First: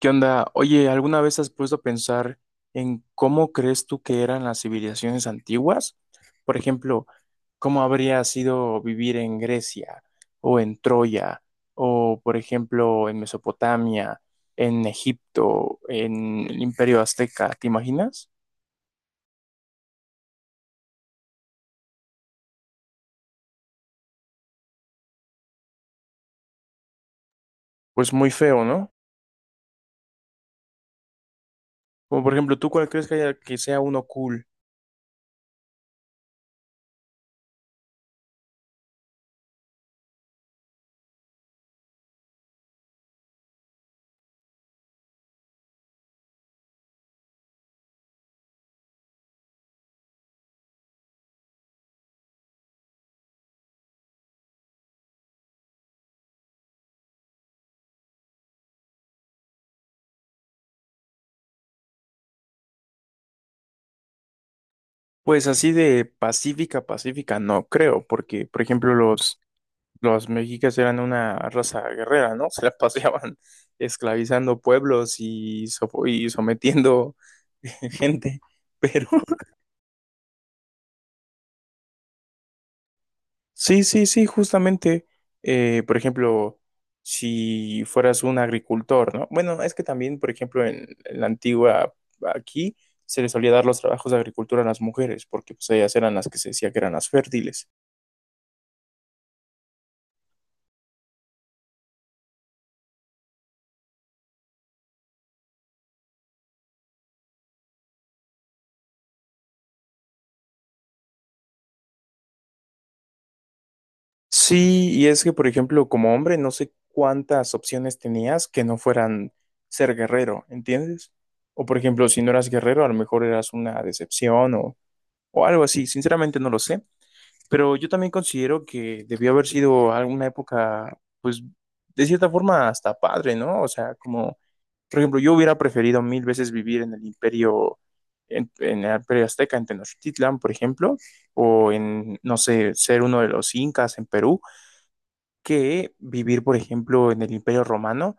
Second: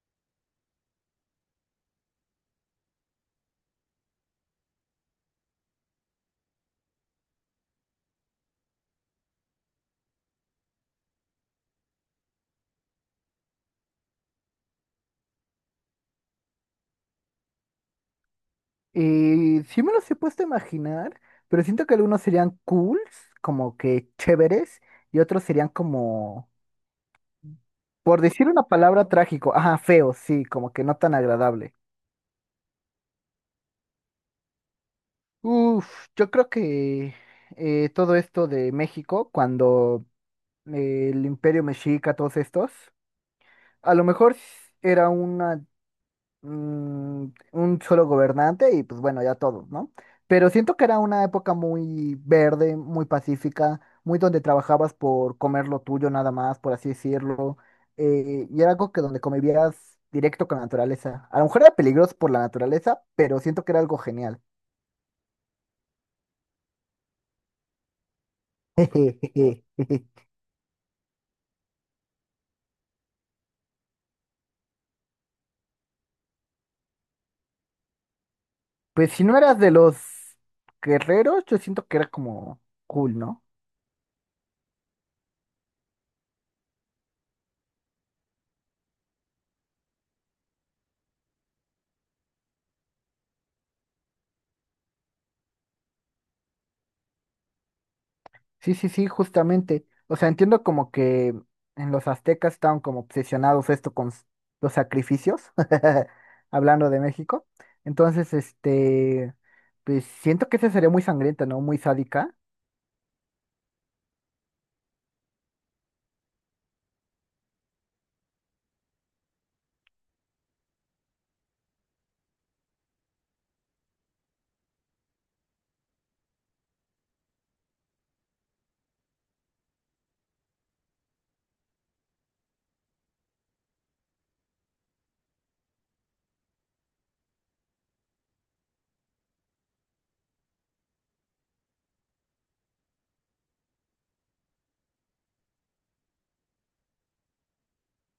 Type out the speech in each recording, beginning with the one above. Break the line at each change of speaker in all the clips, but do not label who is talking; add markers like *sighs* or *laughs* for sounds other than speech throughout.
¿Qué onda? Oye, ¿alguna vez has puesto a pensar en cómo crees tú que eran las civilizaciones antiguas? Por ejemplo, ¿cómo habría sido vivir en Grecia o en Troya o, por ejemplo, en Mesopotamia, en Egipto, en el Imperio Azteca? ¿Te imaginas?
Y sí me los he puesto a imaginar, pero siento que algunos serían cools, como que chéveres, y otros serían como,
Pues
por
muy
decir una
feo, ¿no?
palabra, trágico, ajá, feo, sí, como que no tan agradable.
Como por ejemplo, ¿tú cuál crees que haya que sea uno cool?
Uf, yo creo que todo esto de México, cuando el Imperio Mexica, todos estos, a lo mejor s- era una mm, un solo gobernante y pues bueno, ya todos, ¿no? Pero siento que era una época muy verde, muy pacífica, muy donde trabajabas por comer lo tuyo nada más, por así decirlo, y era algo que donde convivías directo con la naturaleza. A lo mejor era peligroso por la naturaleza, pero siento que era algo genial.
Pues así de pacífica, pacífica, no creo, porque, por ejemplo,
*laughs*
los mexicas eran una raza guerrera, ¿no? *laughs* Se las paseaban esclavizando pueblos y, sofo- y sometiendo *laughs* gente. Pero
Pues si no eras de los guerreros, yo siento que era como cool, ¿no?
sí, sí, sí, justamente, por ejemplo, si fueras un agricultor, ¿no? Bueno, es que también, por ejemplo, en la antigua aquí se les solía dar los trabajos de agricultura a las mujeres, porque pues ellas eran las que se decía que eran las fértiles.
Sí, sí, sí, justamente. O sea, entiendo como que en los aztecas estaban como obsesionados esto los sacrificios, *laughs* hablando de México. Entonces, este, pues siento que esa sería muy sangrienta, ¿no? Muy sádica.
Sí, y es que, por ejemplo, como hombre, no sé cuántas opciones tenías que no fueran ser guerrero, ¿entiendes? O, por ejemplo, si no eras guerrero, a lo mejor eras una decepción o algo así. Sinceramente no lo sé, pero yo también considero que debió haber sido alguna época, pues, de cierta forma hasta padre, ¿no? O sea, como, por ejemplo, yo hubiera preferido mil veces vivir en el imperio, en el imperio azteca, en Tenochtitlan, por ejemplo, o en, no sé, ser uno de los incas en Perú que vivir, por ejemplo, en el Imperio Romano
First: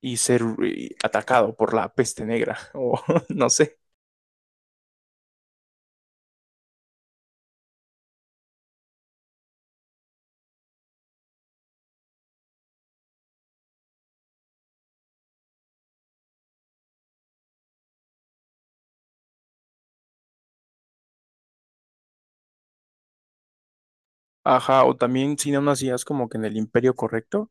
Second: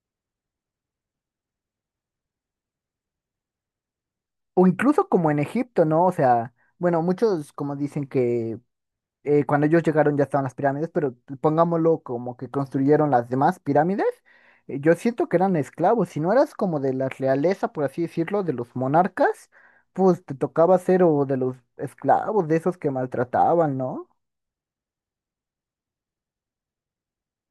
y ser atacado por la peste negra, *laughs* o no sé.
O incluso como en Egipto, ¿no? O sea, bueno, muchos como dicen que cuando ellos llegaron ya estaban las pirámides, pero pongámoslo como que construyeron las demás pirámides, yo siento que eran esclavos. Si no eras como de la realeza, por así decirlo, de los monarcas, pues te tocaba ser o de los esclavos, de esos que maltrataban, ¿no?
Ajá, o también si no nacías como que en el Imperio correcto,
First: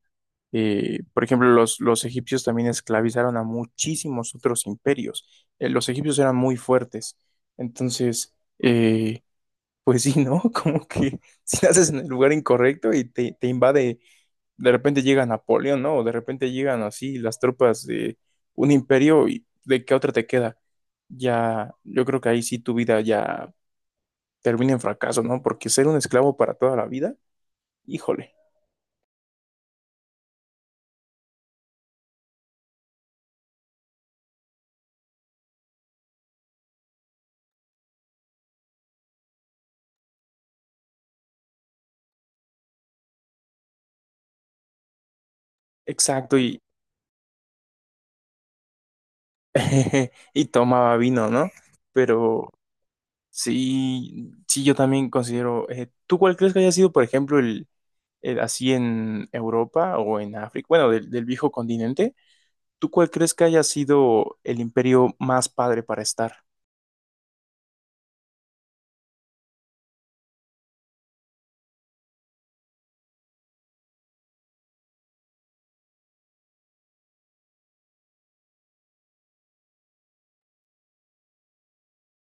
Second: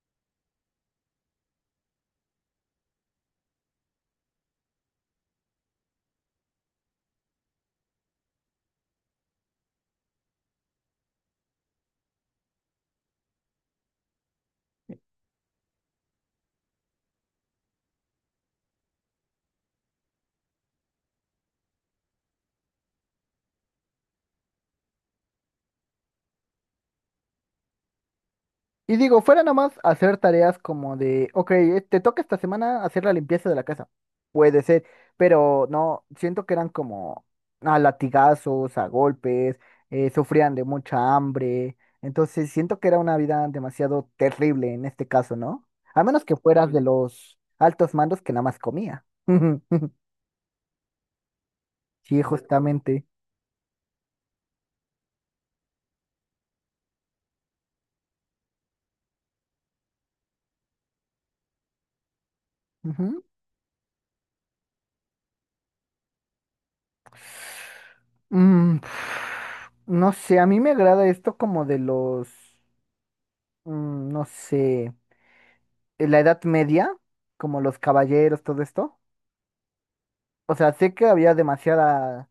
por ejemplo, los egipcios también esclavizaron a muchísimos otros imperios. Los egipcios eran muy fuertes. Entonces, pues sí, ¿no? *laughs* Como que si naces en el lugar incorrecto y te invade, de repente llega Napoleón, ¿no? O de repente llegan así las tropas de un imperio y ¿de qué otra te queda? Ya, yo creo que ahí sí tu vida ya termina en fracaso, ¿no? Porque ser un esclavo para toda la vida, híjole.
Y digo, fuera nomás hacer tareas como de, ok, te toca esta semana hacer la limpieza de la casa. Puede ser, pero no, siento que eran como a latigazos, a golpes, sufrían de mucha hambre. Entonces siento que era una vida demasiado terrible en este caso, ¿no? A menos que
Exacto, y,
fueras de los altos mandos que nada más comía. *laughs*
*laughs* y tomaba vino, ¿no?
Sí,
Pero
justamente.
sí, sí, yo también considero, ¿tú cuál crees que haya sido, por ejemplo, el así en Europa o en África, bueno, del viejo continente, ¿tú cuál
Ujú.
crees que haya sido el imperio más padre para estar?
Mm, *sighs* no sé, a mí me agrada esto como de los, no sé. En la Edad Media, como los caballeros, todo esto. O sea, sé que había demasiada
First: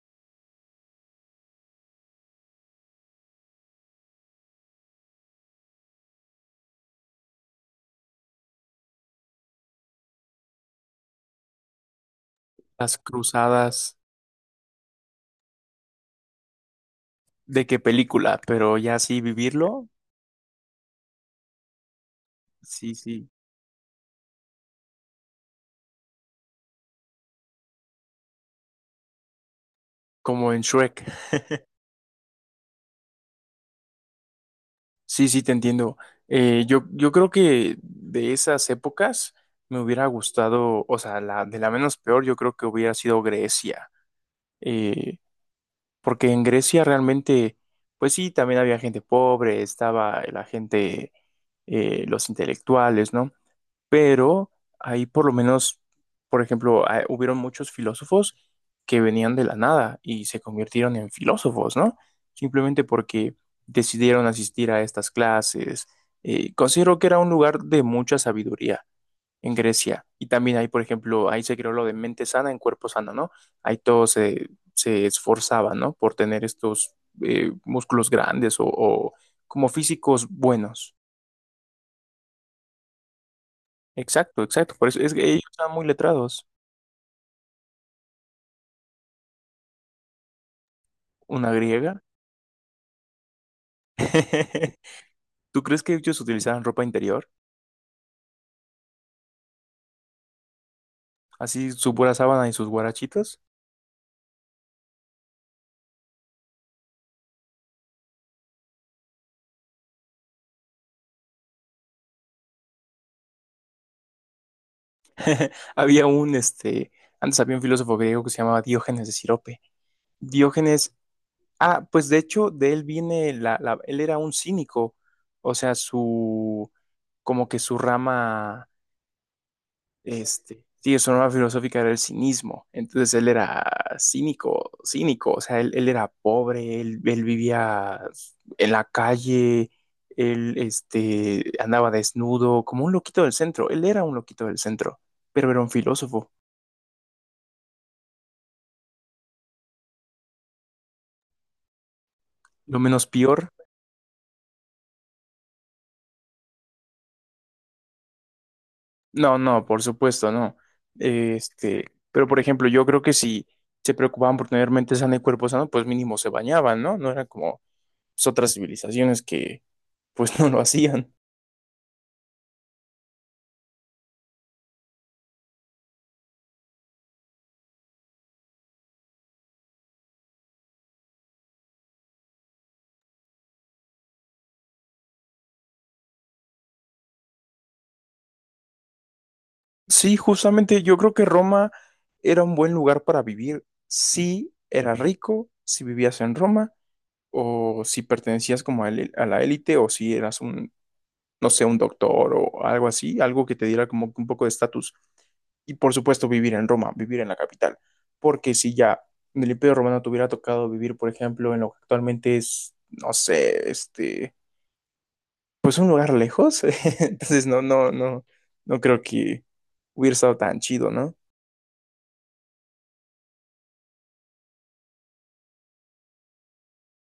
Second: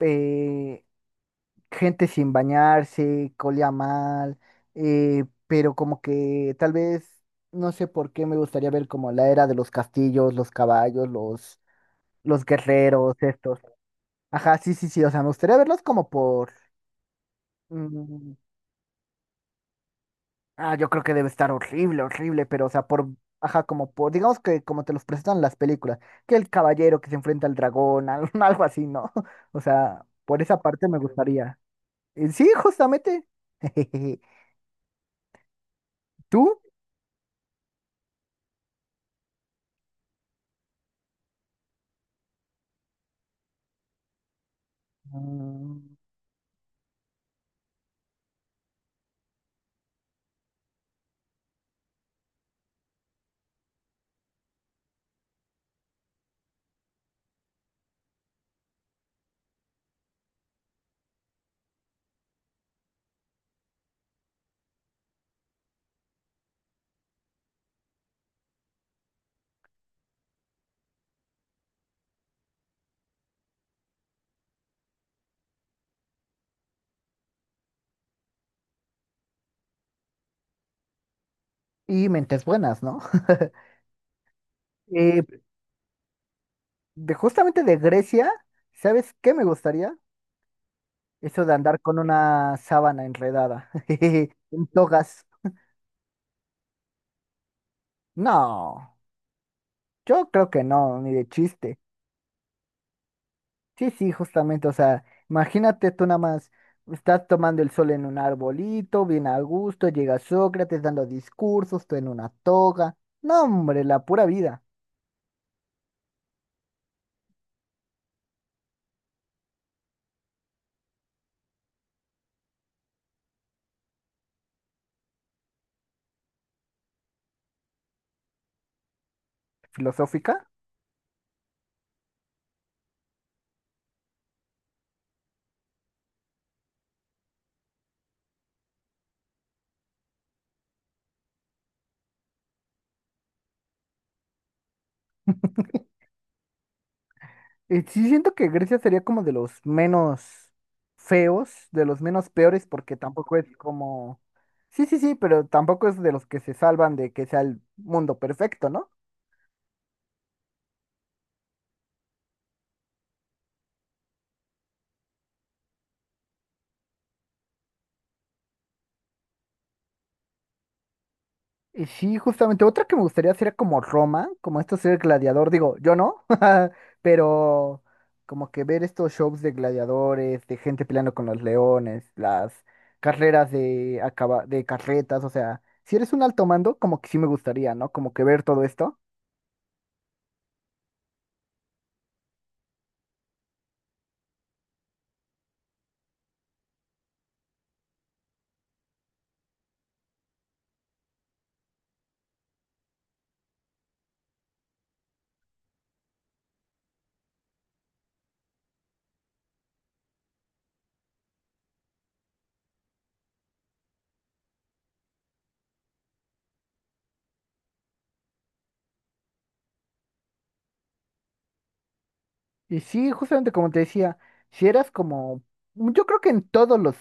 eh, gente sin bañarse, colía mal, pero como que tal vez, no sé por qué me gustaría ver como la era de los castillos, los caballos, los
Las
guerreros, estos.
cruzadas,
Ajá, sí, sí, sí, o sea, me gustaría verlos como por,
¿de qué
mm,
película? Pero ya sí vivirlo,
ah, yo creo que debe estar horrible, horrible, pero o sea,
sí,
por,
sí,
ajá, como por, digamos que como te los presentan las películas, que el caballero que se enfrenta al dragón, *laughs* algo así, ¿no? O sea, por
como
esa
en
parte me
Shrek.
gustaría. Sí, justamente. *laughs*
Sí, sí, te entiendo.
¿Tú?
Yo creo que de esas épocas me hubiera gustado, o sea, la, de la menos peor, yo creo que hubiera sido Grecia. Eh,
Mm,
porque en Grecia realmente, pues sí, también había gente pobre, estaba la gente los intelectuales, ¿no? Pero ahí por lo menos, por ejemplo, ah, hubieron muchos filósofos que venían de la nada y se convirtieron en filósofos, ¿no? Simplemente porque decidieron asistir a estas clases. Considero que era un lugar de mucha sabiduría en Grecia. Y también ahí, por ejemplo, ahí se creó lo de mente sana en cuerpo sano, ¿no? Ahí todos se, se esforzaban, ¿no? Por tener estos músculos grandes o como físicos buenos.
Y mentes buenas, ¿no? *laughs*
Exacto, exacto. Por eso es que
Eh,
ellos estaban muy letrados.
justamente de Grecia, ¿sabes qué me gustaría? Eso
Una
de andar con
griega.
una sábana enredada, *laughs* en
*laughs*
togas.
¿Tú crees que ellos utilizaban ropa interior?
No, yo creo que no, ni de
Así
chiste.
su pura sábana y sus guarachitos.
Sí, sí, justamente, o sea, imagínate tú nada más, estás tomando el sol en un arbolito, bien a gusto, llega Sócrates dando discursos, tú en una toga. No, hombre, la pura vida
*laughs* Había un, este, antes había un filósofo griego que se llamaba Diógenes de Sirope. Diógenes, ah, pues de hecho, de él viene la, la- él era un cínico. O sea, su, como que su rama
filosófica.
este, sí, su norma filosófica era el cinismo. Entonces él era cínico, cínico. O sea, él era pobre, él vivía en la calle, él este, andaba desnudo, como un loquito del centro. Él era un loquito del centro, pero era un filósofo.
Y sí siento que Grecia sería como de los menos feos, de los menos peores,
Lo
porque
menos
tampoco
peor.
es como... Sí, sí, sí, pero tampoco es de los que se salvan de que sea el mundo perfecto, ¿no?
No, no, por supuesto, no. Este, pero por ejemplo, yo creo que si se preocupaban por tener mente sana y cuerpo sano, pues mínimo se bañaban, ¿no? No eran como pues, otras civilizaciones que pues *laughs* no lo hacían.
Y sí, justamente otra que me gustaría sería como Roma, como esto ser gladiador, digo, yo no, *laughs* pero como que ver estos shows de gladiadores, de gente peleando con los leones, las carreras de carretas, o sea, si eres un alto mando, como que sí me gustaría, ¿no? Como que ver todo esto.
Sí, justamente yo creo que Roma era un buen lugar para vivir si eras rico, si vivías en Roma, o si pertenecías como a la élite, o si eras un, no sé, un doctor o algo así, algo que te diera como que un poco de estatus. Y por supuesto vivir en Roma, vivir en la capital, porque si ya en el Imperio Romano te hubiera tocado vivir, por ejemplo, en lo que actualmente es, no sé, este, pues un lugar lejos, *laughs* entonces no, no, no, no creo que hubiera estado tan chido, ¿no?
Y sí, justamente como te decía, si eras como, yo creo que en todos los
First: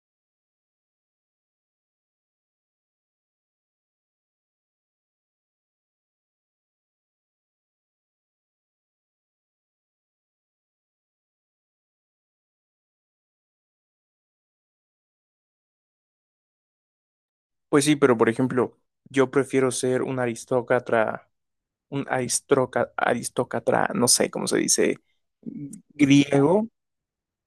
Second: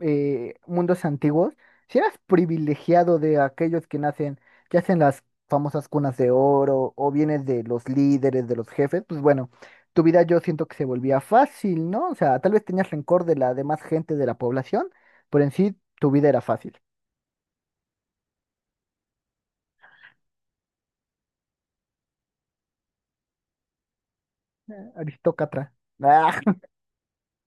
mundos antiguos, si eras privilegiado de aquellos que nacen, que hacen las famosas cunas de oro, o vienes de los líderes, de los jefes, pues bueno, tu vida yo siento que se volvía fácil, ¿no? O sea, tal vez tenías rencor de la demás gente de la población, pero en sí tu vida era fácil.
Pues sí, pero por ejemplo, yo prefiero ser un aristócrata, un aristroca- aristócrata, no sé cómo se dice,
Aristócrata. Ah,
griego,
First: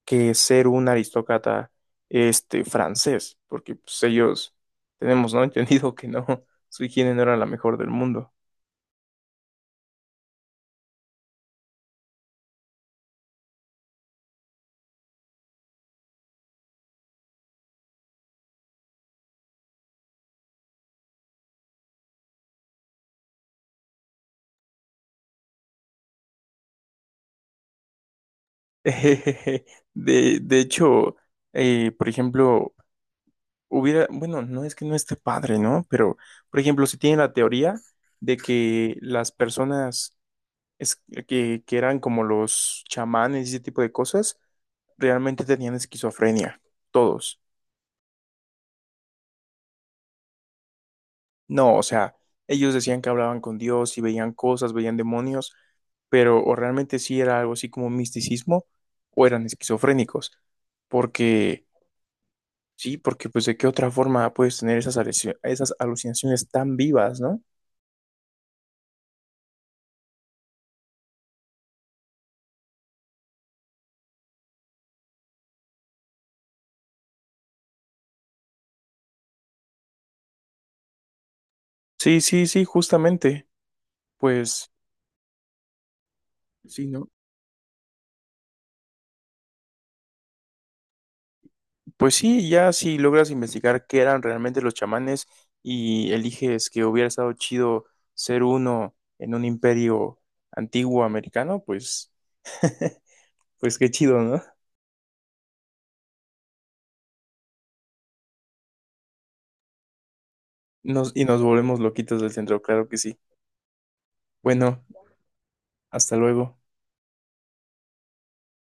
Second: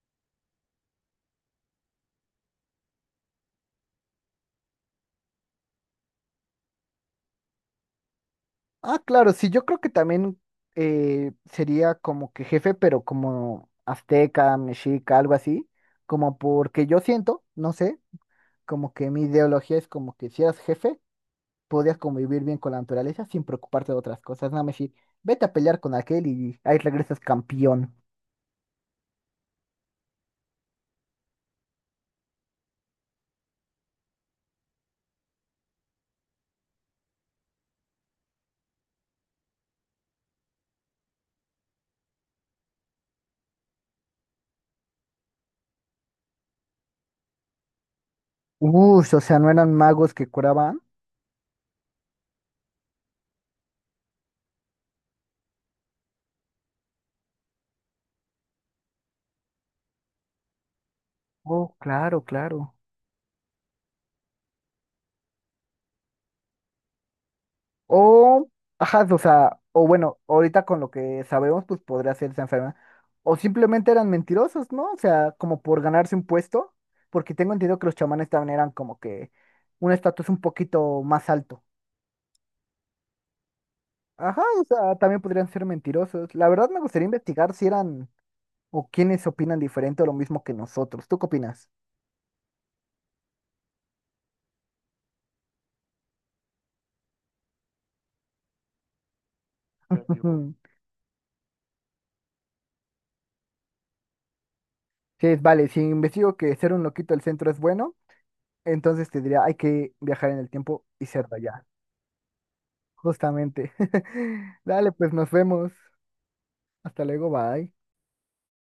que ser un aristócrata este, francés, porque pues, ellos tenemos, ¿no? *laughs* Entendido que no, su higiene no era la mejor del mundo.
ah, claro, sí, yo creo que también sería como que jefe, pero como azteca, mexica, algo así, como porque yo siento, no sé, como que mi ideología es como que si eras jefe, podías convivir bien con la naturaleza sin preocuparte de otras cosas, nada más decir, vete a pelear con aquel y ahí regresas campeón.
*laughs* De hecho, por ejemplo, hubiera, bueno, no es que no esté padre, ¿no? Pero, por ejemplo, se tiene la teoría de que las personas es que eran como los chamanes y ese tipo de cosas, realmente tenían esquizofrenia, todos.
Uy, o sea, no eran magos que curaban.
No, o sea, ellos decían que hablaban con Dios y veían cosas, veían demonios, pero o realmente sí era algo así como misticismo o eran esquizofrénicos, porque
Oh, claro, claro.
sí, porque pues de qué otra forma puedes tener esas, aluci- esas alucinaciones tan vivas, ¿no?
O, ajá, o sea, o bueno, ahorita con lo que sabemos, pues podría ser esa enferma. O simplemente eran mentirosos, ¿no? O sea, como por ganarse un puesto, porque tengo entendido que los chamanes también eran como que un estatus un poquito más alto.
Sí, sí, sí, justamente,
Ajá, o
pues
sea, también podrían ser mentirosos. La verdad me
sí,
gustaría
¿no?
investigar si eran o quiénes opinan diferente o lo mismo que nosotros. ¿Tú qué opinas?
Pues sí, ya si logras investigar qué eran realmente los chamanes y eliges que hubiera estado chido ser uno en un imperio
Ujú. *laughs*
antiguo americano, pues, *laughs* pues qué chido, ¿no?
Sí, vale, si investigo que ser un loquito del centro es bueno, entonces te diría, hay que viajar en el tiempo y
Nos, y
ser de
nos
allá.
volvemos loquitos del centro, claro que sí.
Justamente. *laughs*
Bueno,
Dale, pues nos vemos.
hasta luego.
Hasta luego, bye.